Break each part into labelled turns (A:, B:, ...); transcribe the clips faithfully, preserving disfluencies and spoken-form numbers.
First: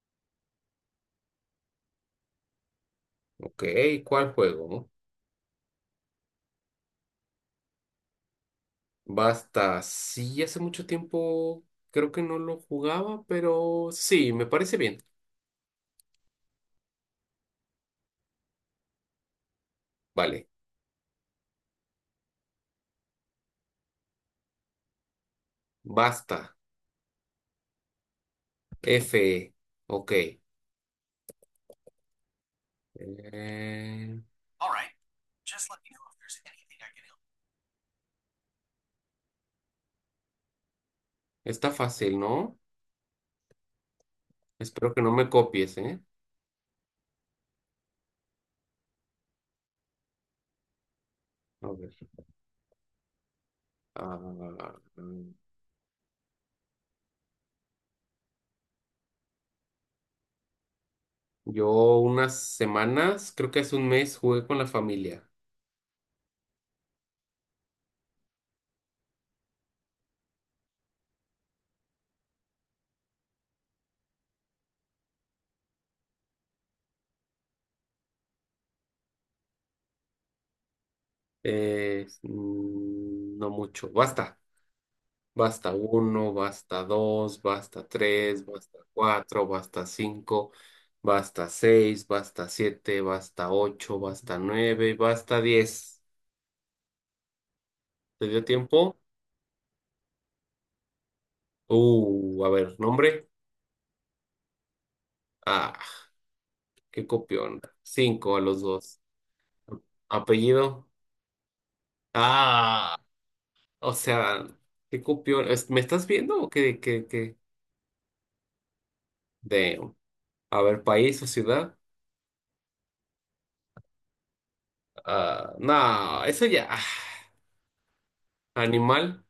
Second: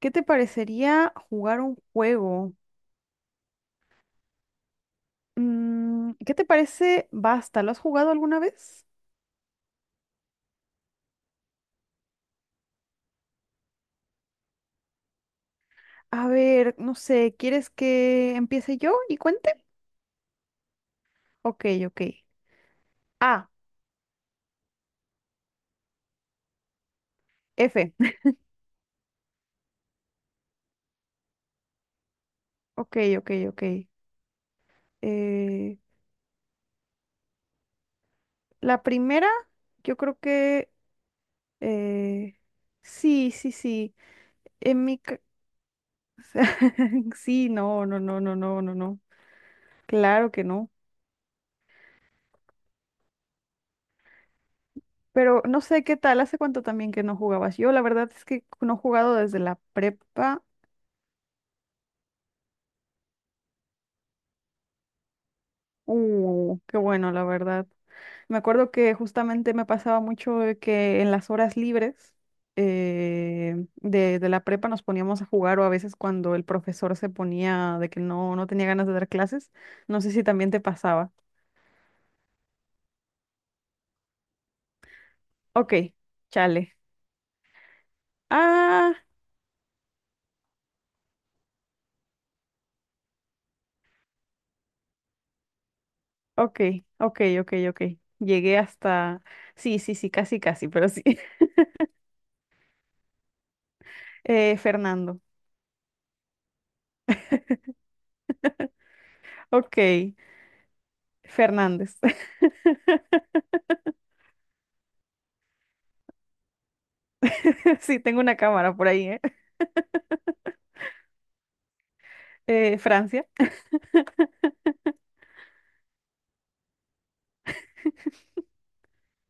A: ¿Qué te parecería jugar un juego?
B: Ok, ¿cuál juego?
A: Mm, ¿qué te parece Basta? ¿Lo has jugado alguna vez?
B: Basta. Sí, hace mucho tiempo creo que no lo jugaba, pero sí, me parece bien.
A: A ver, no sé, ¿quieres que empiece yo y cuente?
B: Vale,
A: Ok, ok. A,
B: basta.
A: F.
B: F. Ok.
A: Ok, ok, ok.
B: Eh, All right,
A: Eh, la primera, yo creo que...
B: está fácil,
A: eh,
B: ¿no?
A: sí, sí, sí. En
B: Espero
A: mi...
B: que no
A: ca-
B: me copies, ¿eh?
A: Sí, no, no, no, no, no, no, no. Claro que no.
B: A ver. ah, mm,
A: Pero no sé qué tal, hace cuánto también que no jugabas. Yo la verdad es que no he jugado desde la prepa.
B: yo unas semanas, creo que hace un mes, jugué con la familia.
A: Uh, qué bueno, la verdad. Me acuerdo que justamente me pasaba mucho de que en las horas libres eh, de, de la prepa nos poníamos a jugar o a veces cuando el profesor se ponía de que no, no tenía ganas de dar clases. No sé si también te pasaba.
B: Eh, mm, no mucho. Basta. Basta
A: Ok,
B: uno,
A: chale.
B: basta dos, basta tres, basta
A: Ah,
B: cuatro, basta cinco, basta seis, basta siete, basta ocho, basta nueve, basta diez.
A: ok, ok, ok, ok.
B: ¿Te dio
A: Llegué
B: tiempo?
A: hasta... Sí, sí, sí, casi, casi, pero sí.
B: Uh, a ver, nombre.
A: Eh, Fernando.
B: Ah, qué copión. Cinco a los dos.
A: Ok,
B: Apellido.
A: Fernández.
B: Ah, o sea, qué copión. Es- ¿Me estás viendo o qué, qué, qué?
A: Sí, tengo una cámara por ahí, ¿eh?
B: Damn. A ver, país o ciudad.
A: Eh, Francia.
B: Ah, no, eso ya. Animal.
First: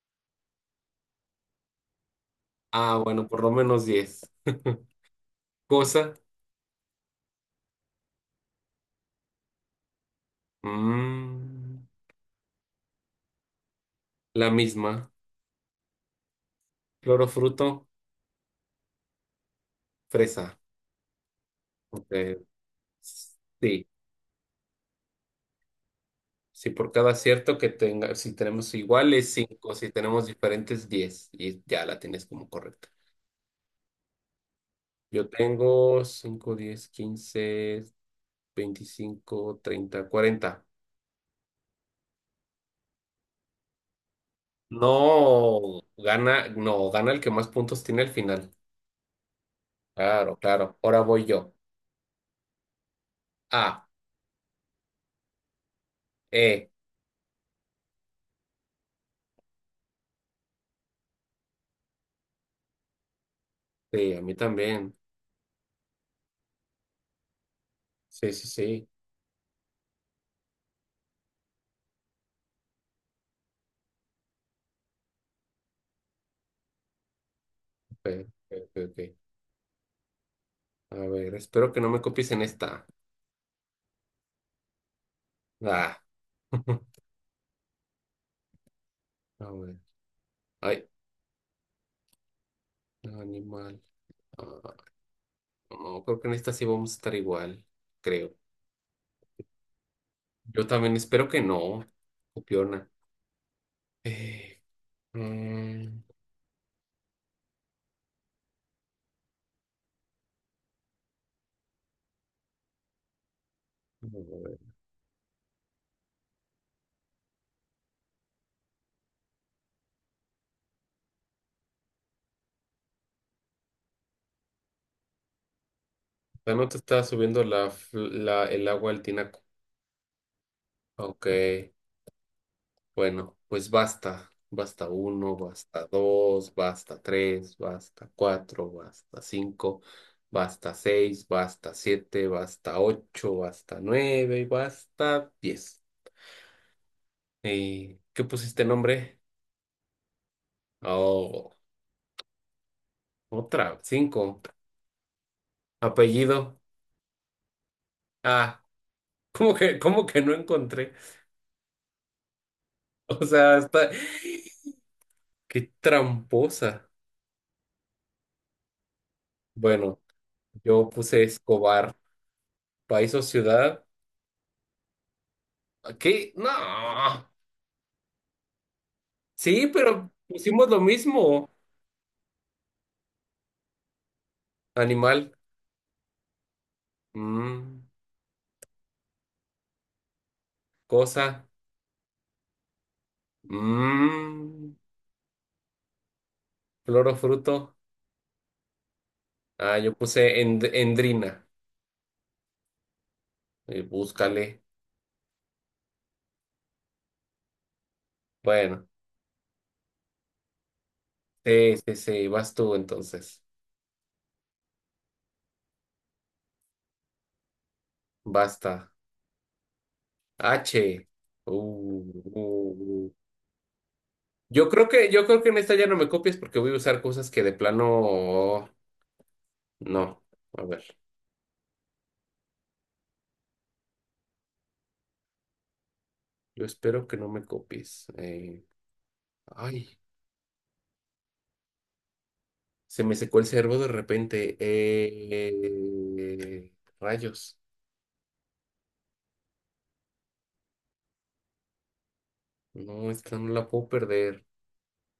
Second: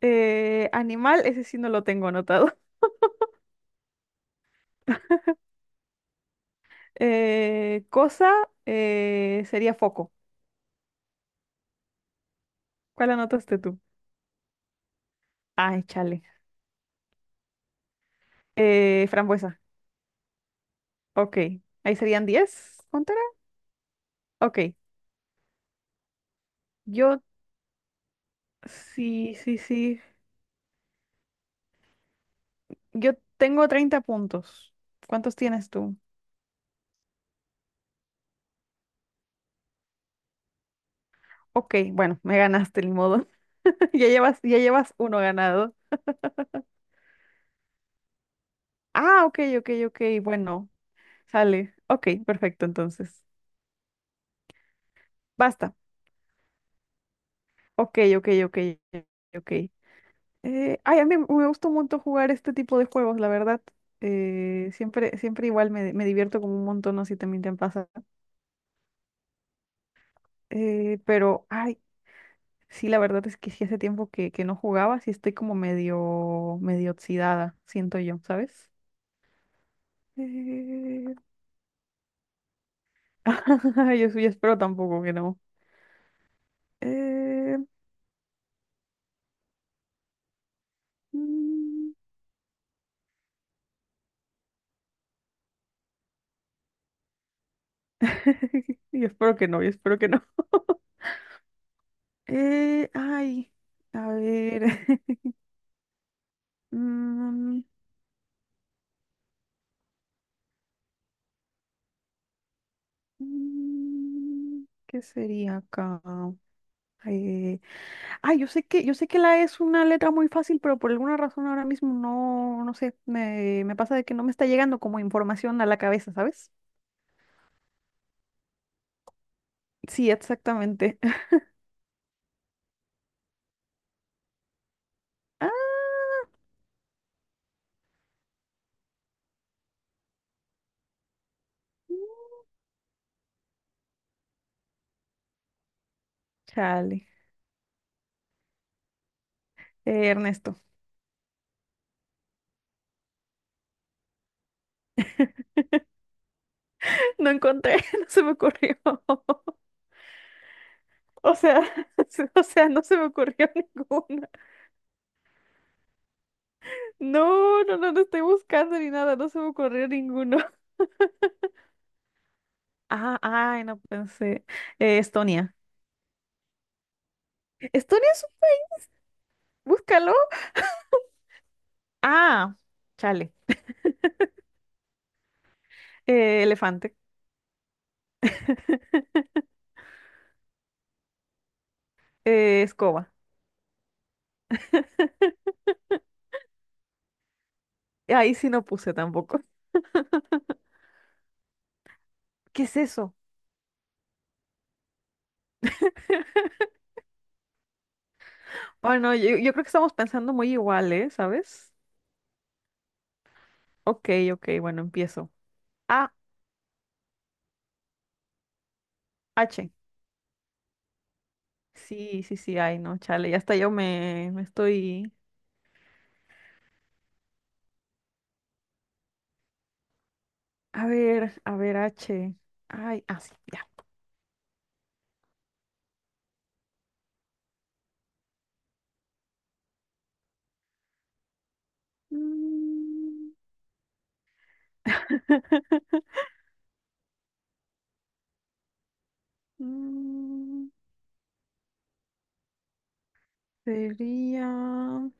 A: Eh, animal, ese sí no lo tengo anotado.
B: Ah, bueno, por lo menos diez. Cosa,
A: Eh, cosa, eh, sería foco.
B: mm,
A: ¿Cuál anotaste tú?
B: la misma.
A: Ay, chale.
B: Clorofruto,
A: Eh, frambuesa.
B: fresa.
A: Ok, ahí
B: Ok,
A: serían diez. ¿Cuánto era?
B: sí,
A: Ok,
B: si por cada
A: yo,
B: acierto que tenga, si tenemos iguales,
A: sí, sí,
B: cinco, si
A: sí.
B: tenemos diferentes, diez y ya la tienes como correcta.
A: Yo tengo treinta puntos.
B: Yo
A: ¿Cuántos tienes tú?
B: tengo cinco, diez, quince, veinticinco, treinta, cuarenta.
A: Ok, bueno, me ganaste, ni modo. Ya llevas, ya llevas uno ganado.
B: No, gana, no, gana el que más puntos tiene al final.
A: Ah, ok, ok, ok.
B: Claro,
A: Bueno.
B: claro. Ahora voy yo.
A: Sale. Ok, perfecto, entonces.
B: A,
A: Basta.
B: E.
A: Ok, ok, ok, ok. Eh, ay, a mí me gusta un montón jugar este tipo de juegos, la verdad.
B: Sí, a mí
A: Eh,
B: también.
A: siempre, siempre igual me, me divierto como un montón, no sé si también te pasa.
B: Sí, sí, sí.
A: Eh, pero, ay, sí, la verdad es que sí hace tiempo que, que no jugaba, sí estoy como medio, medio oxidada, siento
B: Ok,
A: yo,
B: ok,
A: ¿sabes?
B: ok, ok. A
A: Eh,
B: ver, espero que no me copies en esta.
A: yo, sí espero tampoco que no.
B: Ah.
A: Eh,
B: A ver. Ay,
A: mm,
B: animal. Ah, no, creo que en esta sí vamos a estar igual, creo.
A: Yo espero que no, yo espero que no.
B: Yo también espero que no, copiona.
A: Eh, ay, a
B: Eh,
A: ver.
B: mm,
A: Mm,
B: a
A: mm,
B: ver.
A: ¿Qué sería acá? Eh, ay, yo sé que, yo sé que la E es una letra muy fácil, pero por alguna razón ahora mismo no, no sé, me, me pasa de que no me está llegando como información a la cabeza, ¿sabes?
B: Ya no te está subiendo la, fl- la, el agua al tinaco.
A: Sí, exactamente.
B: Ok. Bueno, pues basta, basta uno,
A: Ah,
B: basta dos, basta tres, basta cuatro, basta cinco, basta seis, basta siete, basta ocho, basta nueve y basta diez.
A: chale.
B: ¿Y qué pusiste nombre?
A: Eh, Ernesto.
B: Oh, otra, cinco. Apellido.
A: No encontré, no se me
B: Ah,
A: ocurrió.
B: ¿cómo que, cómo que no encontré?
A: O sea, o sea, no se me
B: O
A: ocurrió
B: sea, hasta.
A: ninguno.
B: Qué tramposa.
A: No, no, no, no estoy buscando ni nada, no se me ocurrió
B: Bueno,
A: ninguno.
B: yo puse Escobar, país
A: Ah,
B: o
A: ay, no
B: ciudad.
A: pensé. Eh, Estonia.
B: ¿Qué? No.
A: Estonia es un...
B: Sí, pero
A: Búscalo.
B: pusimos lo mismo.
A: Ah, chale.
B: Animal,
A: Eh, elefante.
B: mm, cosa,
A: Eh, escoba.
B: mm, flor o fruto.
A: Ahí sí no puse tampoco.
B: Ah, yo puse end- endrina.
A: ¿Qué es eso?
B: Eh, búscale. Bueno,
A: Bueno, yo, yo creo que estamos pensando muy igual, ¿eh? ¿Sabes?
B: sí, sí, sí, vas tú entonces.
A: Ok, ok, bueno, empiezo. A,
B: Basta.
A: H.
B: H. Uh,
A: Sí,
B: uh,
A: sí, sí, ay, no,
B: uh.
A: chale, ya hasta yo me, me
B: Yo creo que,
A: estoy...
B: yo creo que en esta ya no me copies porque voy a usar cosas que de plano no. A ver,
A: A ver, a ver, H. Ay, ah, sí, ya.
B: yo espero que no me copies. Eh, ay. Se me
A: Mm,
B: secó el cerebro de repente. Eh, rayos.
A: mm,
B: No, esta no la puedo perder.
A: Sería... No,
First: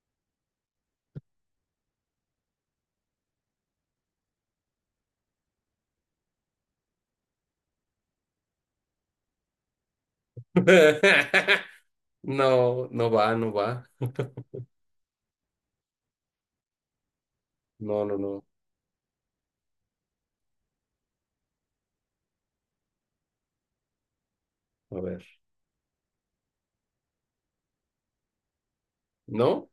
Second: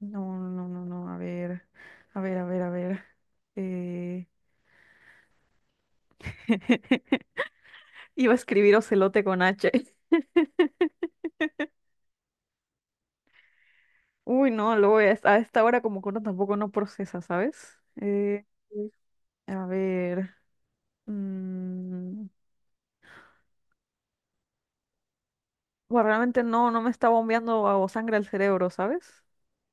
A: no, no, no, no, a ver, a ver, a ver, a ver. Eh... Iba a escribir ocelote con H.
B: No, no va, no va.
A: Uy, no, luego voy a, esta a esta hora como que uno tampoco no procesa, ¿sabes?
B: No, no, no.
A: Eh, a ver. mm,
B: A ver.
A: Bueno, realmente no, no me está bombeando a- o sangre al cerebro, ¿sabes?
B: No,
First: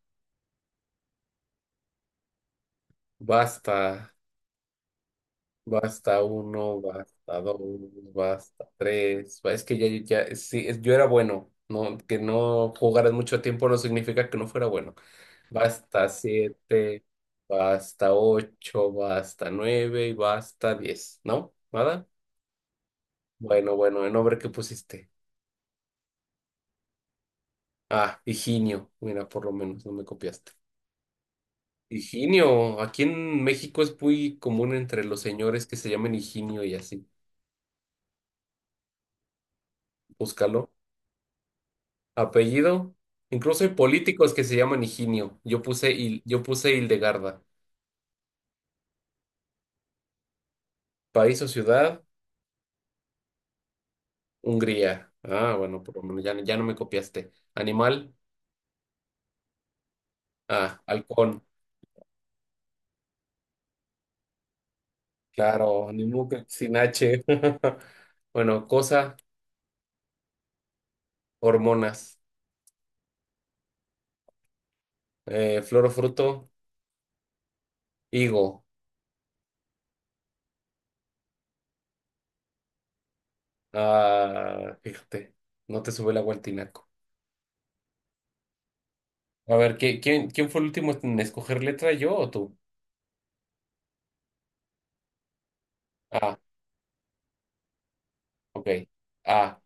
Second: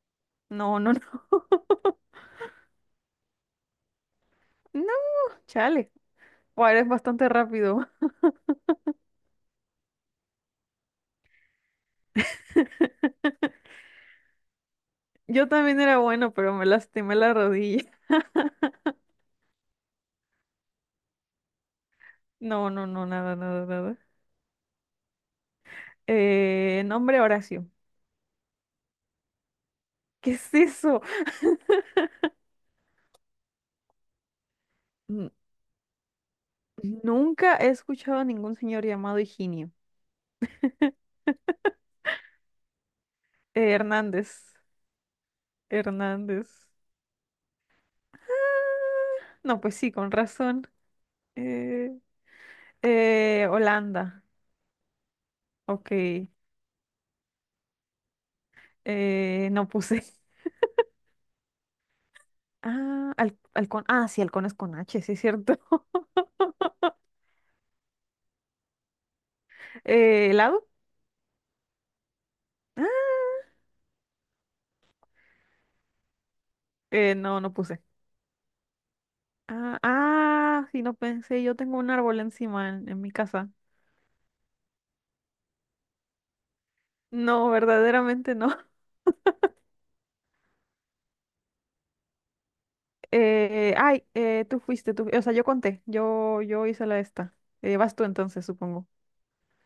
A: No, no, no.
B: basta.
A: No, chale.
B: Basta
A: Bueno,
B: uno,
A: eres bastante
B: basta dos,
A: rápido.
B: basta tres. Es que ya, ya, sí, es- yo era bueno. No, que no jugaras mucho tiempo no significa que no fuera bueno.
A: Yo también era
B: Basta
A: bueno, pero me
B: siete,
A: lastimé la rodilla.
B: basta ocho, basta nueve y basta diez. ¿No? ¿Nada?
A: No, no, no, nada, nada,
B: Bueno,
A: nada.
B: bueno, el nombre que pusiste.
A: Eh, nombre Horacio.
B: Ah, Higinio. Mira, por lo menos no me
A: ¿Qué
B: copiaste.
A: es eso?
B: Higinio. Aquí en México es muy común entre los
A: N-
B: señores que se llamen Higinio y así.
A: nunca he escuchado a ningún señor llamado Higinio.
B: Búscalo. Apellido. Incluso hay
A: Eh,
B: políticos que
A: Hernández.
B: se llaman Higinio. Yo puse, Hil- yo
A: Hernández.
B: puse Hildegarda.
A: No, pues sí, con razón.
B: País o
A: Eh,
B: ciudad,
A: eh, Holanda.
B: Hungría. Ah, bueno,
A: Ok.
B: por lo menos ya, ya no me copiaste. Animal.
A: Eh, no puse.
B: Ah, halcón.
A: Ah, al, halcón. Ah, sí, halcón es con H, sí es cierto.
B: Claro, ni modo que sin H. Bueno, cosa,
A: Eh, ¿helado?
B: hormonas.
A: Ah,
B: Eh, flor o fruto.
A: eh, no, no puse.
B: Higo.
A: Ah, ah, sí, no pensé, yo tengo un árbol encima en, en mi casa.
B: Ah, fíjate, no te sube la agua al tinaco.
A: No, verdaderamente no.
B: A ver, ¿qué- quién, quién fue el último en escoger letra, yo o tú?
A: Eh, ay, eh, tú fuiste, tú, o sea, yo conté,
B: Ah,
A: yo, yo hice la esta. Eh, vas tú entonces,
B: ok.
A: supongo.
B: A,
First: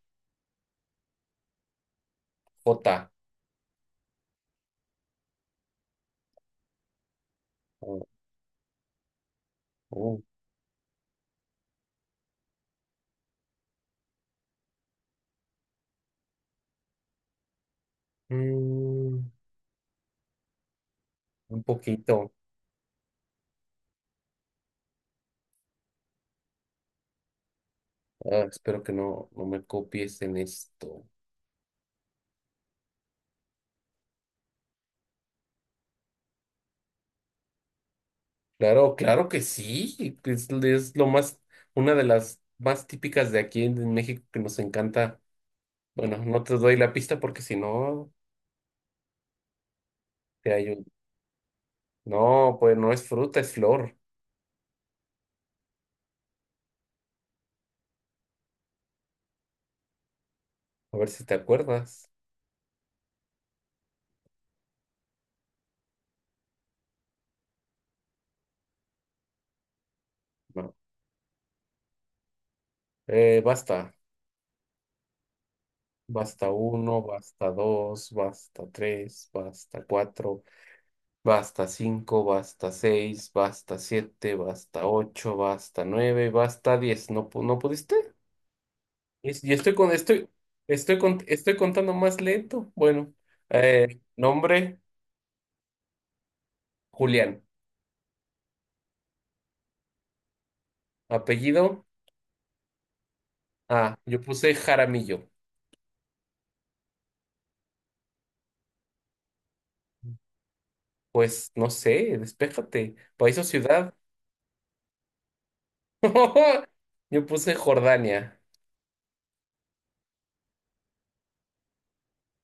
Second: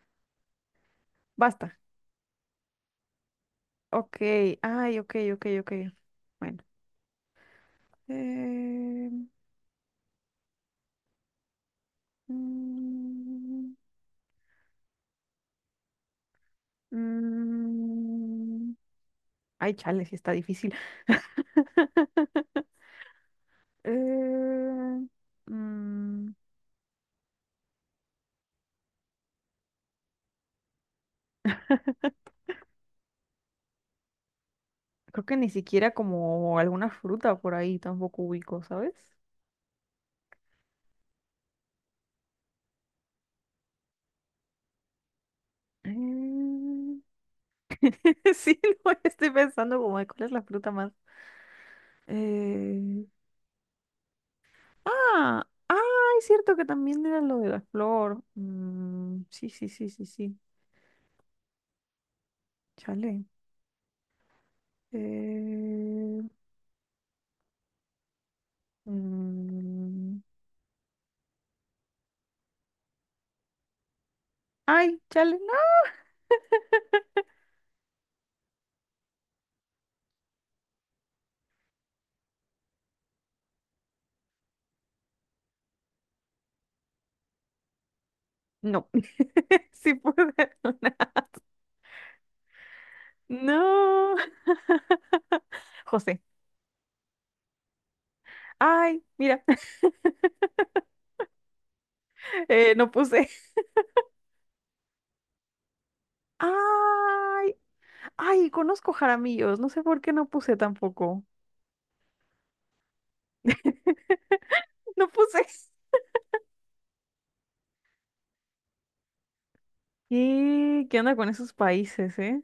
A: Basta.
B: J.
A: Ok, ay, ok, ok, ok. Bueno.
B: U,
A: Eh,
B: U.
A: mm, mm,
B: Mm,
A: Ay, chale, sí está difícil.
B: un poquito.
A: Eh, mm,
B: Ah, espero que no, no me copies en esto.
A: Creo que ni siquiera como alguna fruta por ahí tampoco ubico, ¿sabes?
B: Claro, claro que sí. Es, es lo más, una de las más típicas de aquí en, en México que nos encanta. Bueno, no te doy la
A: Mm,
B: pista porque si no,
A: sí, no, estoy pensando como de cuál es la
B: te
A: fruta
B: ayudo.
A: más.
B: No, pues no
A: Eh,
B: es fruta, es flor.
A: Ah, ah, es cierto que también era lo de la flor. Mm, sí, sí, sí, sí, sí.
B: A ver si te acuerdas.
A: Chale. Eh, mm,
B: No. Eh, basta.
A: Ay, chale, no.
B: Basta uno, basta dos, basta tres, basta cuatro, basta cinco, basta seis, basta siete, basta ocho, basta nueve, basta diez. ¿No, pu- no pudiste?
A: No.
B: Es- Y estoy con,
A: Sí
B: estoy,
A: pude. Ver una.
B: estoy con- estoy contando más lento. Bueno, eh,
A: No.
B: nombre,
A: José.
B: Julián.
A: Ay, mira,
B: Apellido,
A: eh, no puse.
B: ah, yo puse Jaramillo.
A: Ay, ay, conozco Jaramillos, no sé por qué no puse tampoco.
B: Pues no sé, despéjate. País o ciudad.
A: No puse.
B: Yo puse Jordania.
A: ¿Qué? ¿Qué onda con esos países, eh?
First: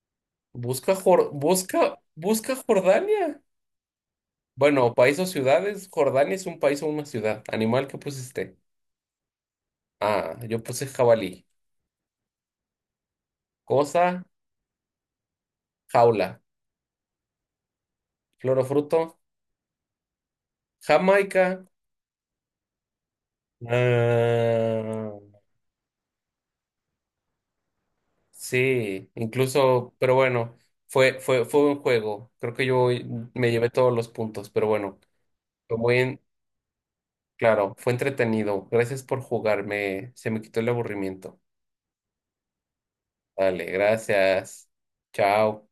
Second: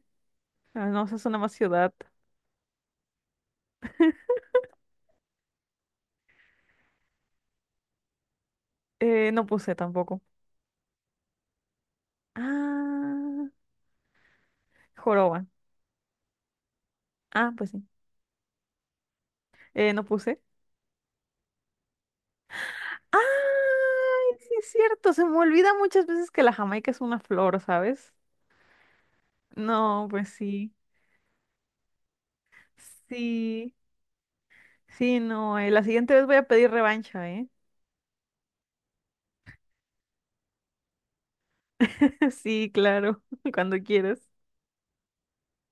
A: Ah,
B: Busca,
A: no, esa es
B: Jor-
A: una más ciudad.
B: busca, busca Jordania. Bueno, país o ciudades. Jordania es un país o una ciudad. Animal que pusiste.
A: Eh, no puse tampoco.
B: Ah, yo puse jabalí.
A: Ah,
B: Cosa,
A: joroba.
B: jaula.
A: Ah, pues sí.
B: Flor o fruto,
A: Eh, no puse.
B: Jamaica.
A: Ay, sí es
B: Ah,
A: cierto, se me olvida muchas veces que la Jamaica es una flor, ¿sabes?
B: sí, incluso,
A: No,
B: pero
A: pues
B: bueno,
A: sí.
B: fue, fue, fue un juego. Creo que yo me llevé
A: Sí,
B: todos los puntos, pero bueno,
A: sí, no, eh,
B: fue
A: la
B: muy
A: siguiente
B: en-
A: vez voy a pedir revancha, ¿eh?
B: claro, fue entretenido. Gracias por jugarme. Se me quitó el aburrimiento.
A: Sí, claro,
B: Vale,
A: cuando quieras.
B: gracias. Chao.